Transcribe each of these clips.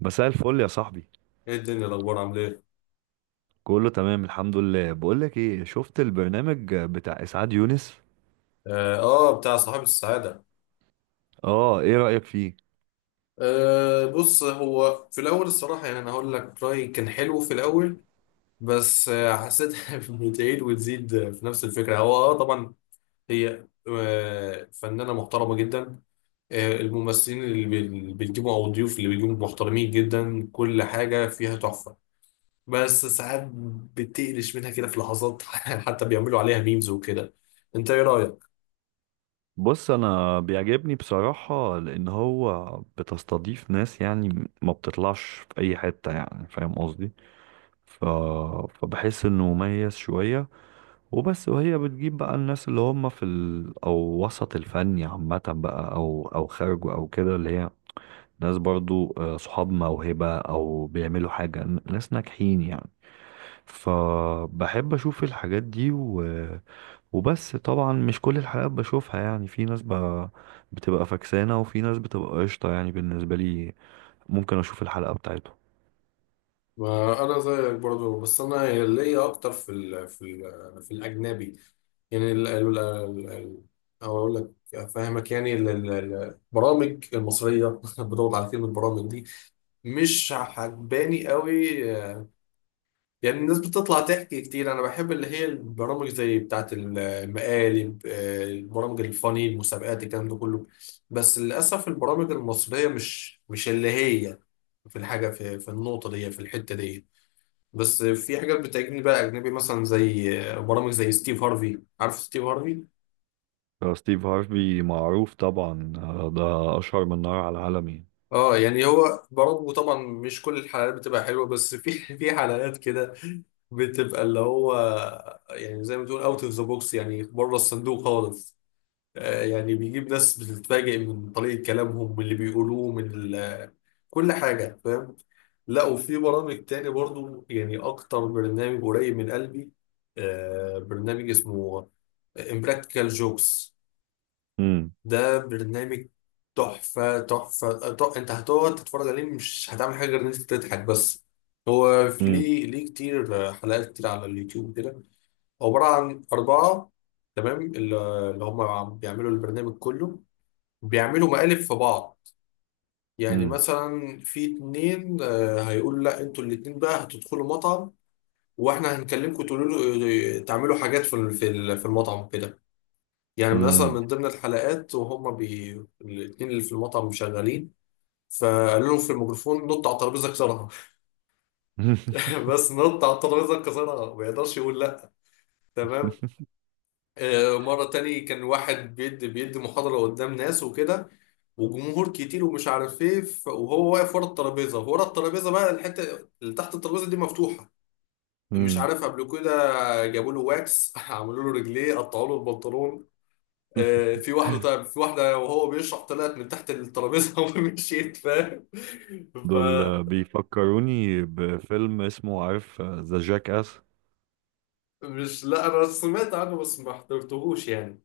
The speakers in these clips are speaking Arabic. مساء الفل يا صاحبي. ايه الدنيا، الاخبار، عامل ايه؟ كله تمام الحمد لله. بقولك ايه، شفت البرنامج بتاع اسعاد يونس؟ اه، بتاع صاحب السعاده. اه، ايه رأيك فيه؟ بص، هو في الاول الصراحه يعني انا هقول لك رايي، كان حلو في الاول. بس حسيتها بتعيد وتزيد في نفس الفكره، هو طبعا. هي فنانه محترمه جدا. الممثلين اللي بيجيبوا او الضيوف اللي بيجيبوا محترمين جدا، كل حاجه فيها تحفه. بس ساعات بتقلش منها كده في لحظات حتى بيعملوا عليها ميمز وكده. انت ايه رايك؟ بص انا بيعجبني بصراحة، لان هو بتستضيف ناس يعني ما بتطلعش في اي حتة، يعني فاهم قصدي؟ ف... فبحس انه مميز شوية وبس. وهي بتجيب بقى الناس اللي هم في او وسط الفني عامة بقى، او او خارجه او كده، اللي هي ناس برضو آه، صحاب موهبة او بيعملوا حاجة، ناس ناجحين يعني. فبحب اشوف الحاجات دي. وبس، طبعا مش كل الحلقات بشوفها، يعني في ناس بتبقى فكسانة وفي ناس بتبقى قشطة، يعني بالنسبة لي ممكن اشوف الحلقة بتاعته. ما انا زيك برضو، بس انا ليا اكتر في الاجنبي. يعني ال- او اقول لك افهمك يعني البرامج المصريه. بدور على كلمه البرامج دي، مش عجباني قوي. يعني الناس بتطلع تحكي كتير، انا بحب اللي هي البرامج زي بتاعه المقالب، البرامج الفاني، المسابقات، الكلام ده كله. بس للاسف البرامج المصريه مش اللي هي، في الحاجه، في النقطه دي، في الحته دي. بس في حاجات بتعجبني بقى أجنبي، مثلا زي برامج زي ستيف هارفي. عارف ستيف هارفي؟ آه، ستيف هارفي معروف طبعا، آه، ده اشهر من نار على العالم يعني. اه، يعني هو برضه طبعا مش كل الحلقات بتبقى حلوة، بس في في حلقات كده بتبقى اللي هو، يعني زي ما تقول اوت اوف ذا بوكس، يعني بره الصندوق خالص. يعني بيجيب ناس بتتفاجئ من طريقة كلامهم، من اللي بيقولوه، كل حاجة، فاهم. لا، وفي برامج تاني برضو، يعني أكتر برنامج قريب من قلبي برنامج اسمه امبراكتيكال جوكس. مم، ده برنامج تحفة تحفة، انت هتقعد تتفرج عليه، مش هتعمل حاجة غير ان انت تضحك بس. هو في مم، ليه كتير، حلقات كتير على اليوتيوب كده. عبارة عن أربعة، تمام. اللي هم بيعملوا البرنامج كله، بيعملوا مقالب في بعض. يعني مم، مثلا في اتنين، هيقولوا لا انتوا الاتنين بقى هتدخلوا مطعم، واحنا هنكلمكم تقولوا له تعملوا حاجات في المطعم كده. يعني من اصلا، مم. من ضمن الحلقات، وهم بي الاتنين اللي في المطعم شغالين، فقالوا له في الميكروفون: نط على الترابيزه، كسرها. بس نط على الترابيزه كسرها، ما يقدرش يقول لا. تمام. مره تاني كان واحد بيدي محاضره قدام ناس وكده، وجمهور كتير ومش عارف ايه، وهو واقف ورا الترابيزه بقى، الحته اللي تحت الترابيزه دي مفتوحه، مش مم. عارف قبل كده. جابوا له واكس عملوا له رجليه، قطعوا له البنطلون. في واحدة، طيب في واحدة وهو بيشرح طلعت من تحت الترابيزة ومشيت، فاهم. دول آه، بيفكروني بفيلم اسمه، عارف ذا جاك اس؟ فمش، لا أنا سمعت عنه بس ما احترتهوش يعني.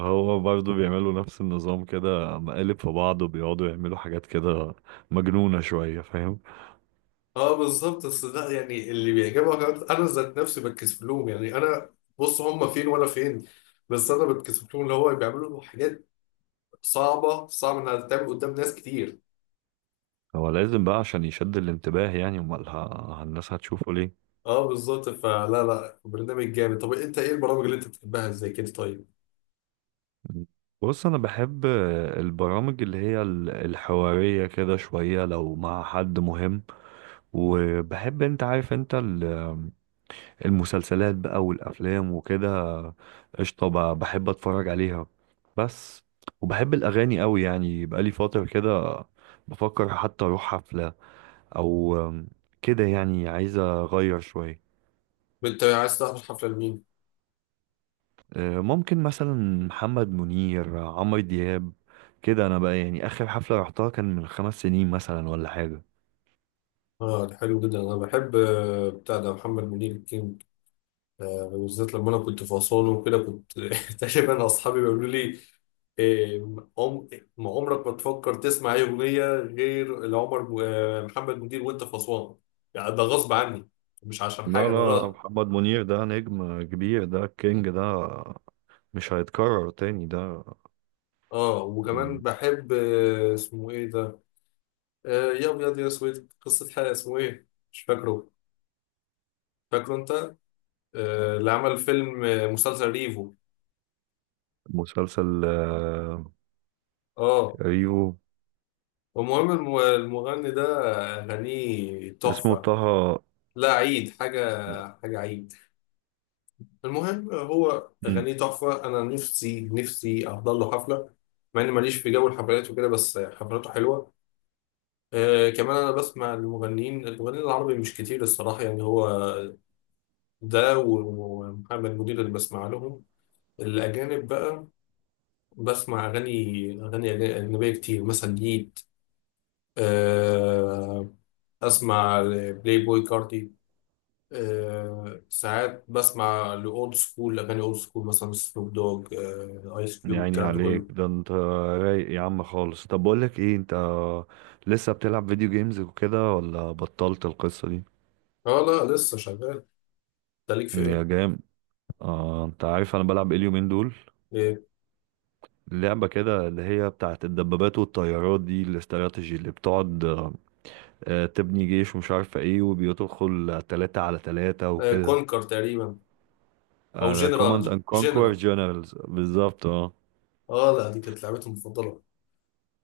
هو برضه بيعملوا نفس النظام كده، مقالب في بعض وبيقعدوا يعملوا حاجات كده مجنونة شوية، فاهم؟ اه بالظبط، بس لا يعني اللي بيعجبها كمان أنا ذات نفسي بتكسف لهم، يعني أنا، بص هم فين وأنا فين. بس أنا بتكسف لهم اللي هو بيعملوا حاجات صعبة، صعب إنها تتعمل قدام ناس كتير. هو لازم بقى عشان يشد الانتباه، يعني امال الناس هتشوفه ليه؟ اه بالظبط، فلا لا، برنامج جامد. طب أنت إيه البرامج اللي أنت بتحبها زي كده طيب؟ بص انا بحب البرامج اللي هي الحوارية كده شوية لو مع حد مهم. وبحب انت عارف انت، المسلسلات بقى والافلام وكده قشطه، بحب اتفرج عليها بس. وبحب الاغاني قوي، يعني بقالي فتره كده بفكر حتى اروح حفله او كده، يعني عايز اغير شويه. أنت عايز تحضر حفلة لمين؟ آه، ممكن مثلا محمد منير، عمرو دياب كده. انا بقى يعني اخر حفله رحتها كان من 5 سنين مثلا ولا حاجه. اه ده حلو جدا، انا بحب بتاع ده محمد منير الكينج. بالذات لما انا كنت في اسوان وكده، كنت تقريبا اصحابي بيقولوا لي: إيه، عم- ما عمرك ما تفكر تسمع اي اغنيه غير لعمر محمد منير وانت في اسوان. يعني ده غصب عني، مش عشان لا حاجه، ده لا، غلط. محمد منير ده نجم كبير، ده كينج ده، مش هيتكرر تاني ده. اه وكمان بحب اسمه ايه ده، يا ابيض يا اسود، قصه حياه، اسمه ايه مش فاكره. فاكره انت، اللي عمل فيلم، مسلسل ريفو. مسلسل آه، اه، ريفو. المهم المغني ده أغانيه اسمه طه. تحفة. لا، عيد حاجة، حاجة عيد. المهم هو مم، أغانيه تحفة، أنا نفسي نفسي أحضر له حفلة، مع إني ماليش في جو الحفلات وكده، بس حفلاته حلوة. كمان أنا بسمع المغنيين العربي مش كتير الصراحة، يعني هو ده ومحمد منير اللي بسمع لهم. الأجانب بقى، بسمع أغاني أجنبية كتير، مثلا ليد، آه أسمع بلاي بوي كارتي. ساعات بسمع لأولد سكول، أغاني أولد سكول، مثلا سنوب دوج، آيس كيوب، يعني الكلام ده عليك كله. ده، انت رايق يا عم خالص. طب بقول لك ايه، انت لسه بتلعب فيديو جيمز وكده ولا بطلت القصة دي؟ اه لا، لسه شغال. ده ليك في مم، يا ايه؟ جام. آه، انت عارف انا بلعب ايه اليومين دول؟ ايه؟ لعبة كده اللي هي بتاعت الدبابات والطيارات دي، الاستراتيجي اللي بتقعد آه، آه، تبني جيش ومش عارفة ايه، وبيدخل 3 على 3 وكده. كونكر تقريبا. أو آه كوماند جنرال اند كونكور جنرال. جنرالز بالظبط، اه. اه لا، دي كانت لعبتي المفضلة.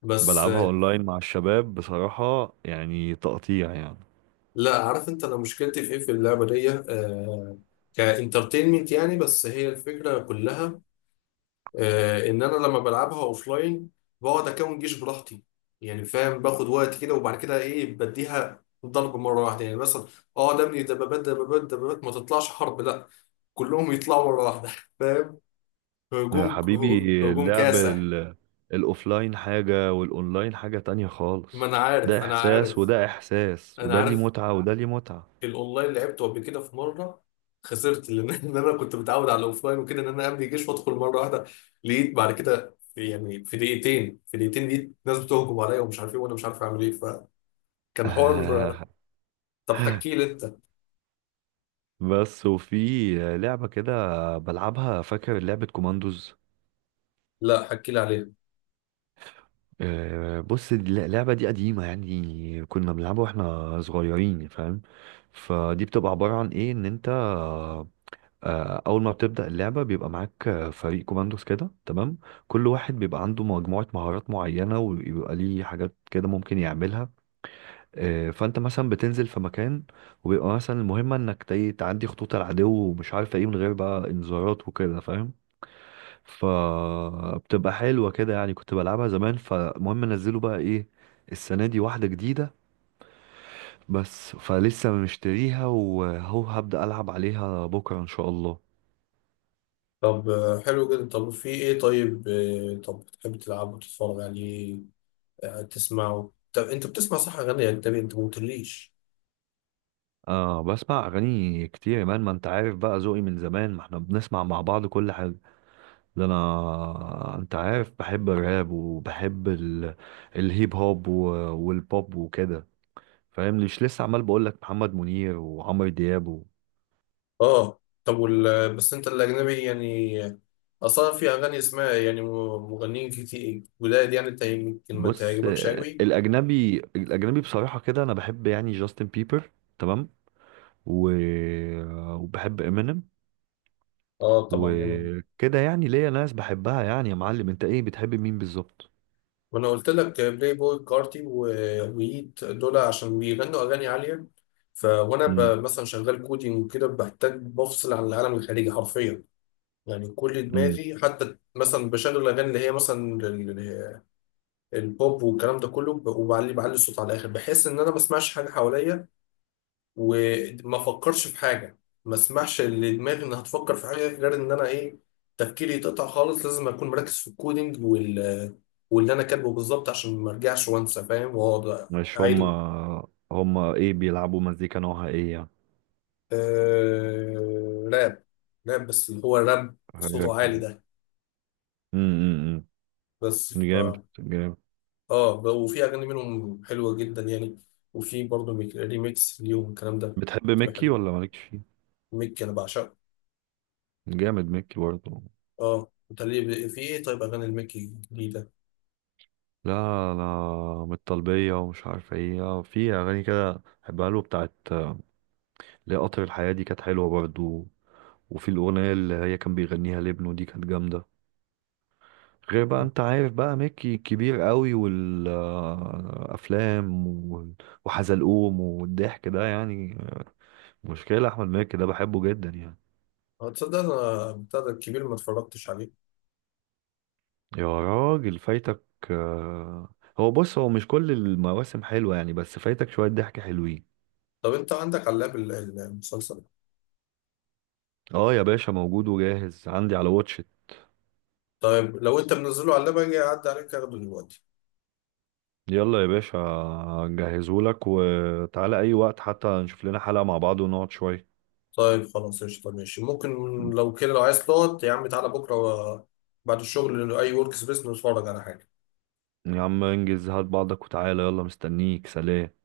بس بلعبها اونلاين مع الشباب، بصراحة يعني تقطيع يعني. لا، عارف انت انا مشكلتي في ايه في اللعبة دي؟ كانترتينمنت يعني، بس هي الفكرة كلها. ان انا لما بلعبها اوفلاين بقعد اكون جيش براحتي، يعني فاهم، باخد وقت كده وبعد كده ايه، بديها ضرب مره واحده، يعني مثلا اقعد ابني دبابات دبابات دبابات، ما تطلعش حرب لا، كلهم يطلعوا مره واحده فاهم. يا هجوم، حبيبي، هجوم اللعب كاسح. الاوفلاين حاجة والاونلاين حاجة تانية ما خالص. انا ده عارف، انا احساس عارف، وده احساس، انا وده ليه عارف. متعة وده ليه متعة. الاونلاين لعبته قبل كده في مره، خسرت لان إن انا كنت متعود على الاوفلاين وكده، ان انا املي جيش وادخل مره واحده، لقيت بعد كده في، يعني في دقيقتين لقيت ناس بتهجم عليا ومش عارف ايه، وانا مش عارف اعمل ايه، فكان حوار. طب حكي لي انت. بس. وفي لعبة كده بلعبها، فاكر لعبة كوماندوز؟ لا، حكي لي عليه. آه، بص اللعبة دي قديمة، يعني كنا بنلعبها واحنا صغيرين، فاهم؟ فدي بتبقى عبارة عن ايه، ان انت آه، اول ما بتبدا اللعبه بيبقى معاك آه، فريق كوماندوز كده، تمام؟ كل واحد بيبقى عنده مجموعه مهارات معينه وبيبقى ليه حاجات كده ممكن يعملها. آه، فانت مثلا بتنزل في مكان وبيبقى مثلا المهمه انك تعدي خطوط العدو ومش عارف ايه، من غير بقى انذارات وكده، فاهم؟ فبتبقى حلوه كده، يعني كنت بلعبها زمان. فالمهم نزلوا بقى ايه، السنه دي واحده جديده بس، فلسه مشتريها وهو هبدا العب عليها بكره ان شاء الله. طب حلو جدا. طب في ايه طيب، طب بتحب تلعب وتتفرج عليه، تسمعه. طب انت بتسمع صح اغاني اجنبي، انت ما قلتليش. اه بسمع اغاني كتير يا مان، ما انت عارف بقى ذوقي من زمان، ما احنا بنسمع مع بعض كل حاجه. ده انا انت عارف بحب الراب وبحب الهيب هوب والبوب وكده، فاهم؟ مش لسه عمال بقول لك محمد منير وعمرو دياب. اه طب بس انت الاجنبي يعني، اصلا في اغاني اسمها يعني مغنيين كتير جداد، يعني انت يمكن ما بص تعجبكش آه، قوي. الاجنبي الاجنبي بصراحه كده انا بحب يعني جاستن بيبر، تمام؟ و... وبحب امينيم اه طبعا دايما. وكده، يعني ليا ناس بحبها يعني. يا معلم، انت ايه بتحب مين بالظبط؟ وانا قلت لك بلاي بوي كارتي ويت دول، عشان بيغنوا اغاني عاليه. وانا امم مثلا شغال كودينج وكده، بحتاج بفصل عن العالم الخارجي حرفيا. يعني كل امم. دماغي حتى مثلا بشغل الاغاني اللي هي مثلا البوب والكلام ده كله، وبعلي الصوت على الاخر، بحس ان انا ما بسمعش حاجه حواليا وما افكرش في حاجه، ما اسمحش لدماغي انها تفكر في حاجه غير ان انا ايه، تفكيري يتقطع خالص، لازم اكون مركز في الكودينج واللي انا كاتبه بالظبط، عشان ما ارجعش وانسى فاهم، واقعد مش هم. اعيد. هم ايه بيلعبوا مزيكا نوعها ايه يعني؟ راب، راب، بس اللي هو راب حاجة- صوته عالي ده. م- م- بس م. جامد جامد. اه وفي اغاني منهم حلوه جدا يعني، وفي برضه ريميكس ليهم الكلام ده، بتحب بتبقى ميكي حلو. ولا مالكش فيه؟ ميك انا بعشقه. جامد ميكي برضه. اه انت ليه في ايه طيب اغاني المكي الجديده؟ لا، انا من الطلبية ومش عارف ايه، في اغاني كده بحبها له بتاعت ليه قطر الحياة، دي كانت حلوة برضه. وفي الاغنية اللي هي كان بيغنيها لابنه، دي كانت جامدة. غير بقى انت عارف بقى ميكي كبير قوي، والافلام وحزلقوم والضحك ده يعني، مشكلة. أحمد مكي ده بحبه جدا يعني. اه تصدق، انا بتاع ده الكبير ما اتفرجتش عليه. يا راجل فايتك! آه، هو بص هو مش كل المواسم حلوة يعني، بس فايتك شوية ضحك حلوين. طب انت عندك علاب المسلسل؟ اه يا باشا، موجود وجاهز عندي على واتشت. طيب لو انت منزله على اللاب اجي اعدي عليك اخده دلوقتي. يلا يا باشا، جهزهولك وتعالى أي وقت، حتى نشوف لنا حلقة مع بعض ونقعد شوية. طيب خلاص، قشطة، ماشي، ممكن. لو كده، لو عايز تقعد يا عم تعالى بكرة، بعد الشغل أي ورك سبيس نتفرج على حاجة. يا عم انجز، هات بعضك وتعالى، يلا مستنيك، سلام.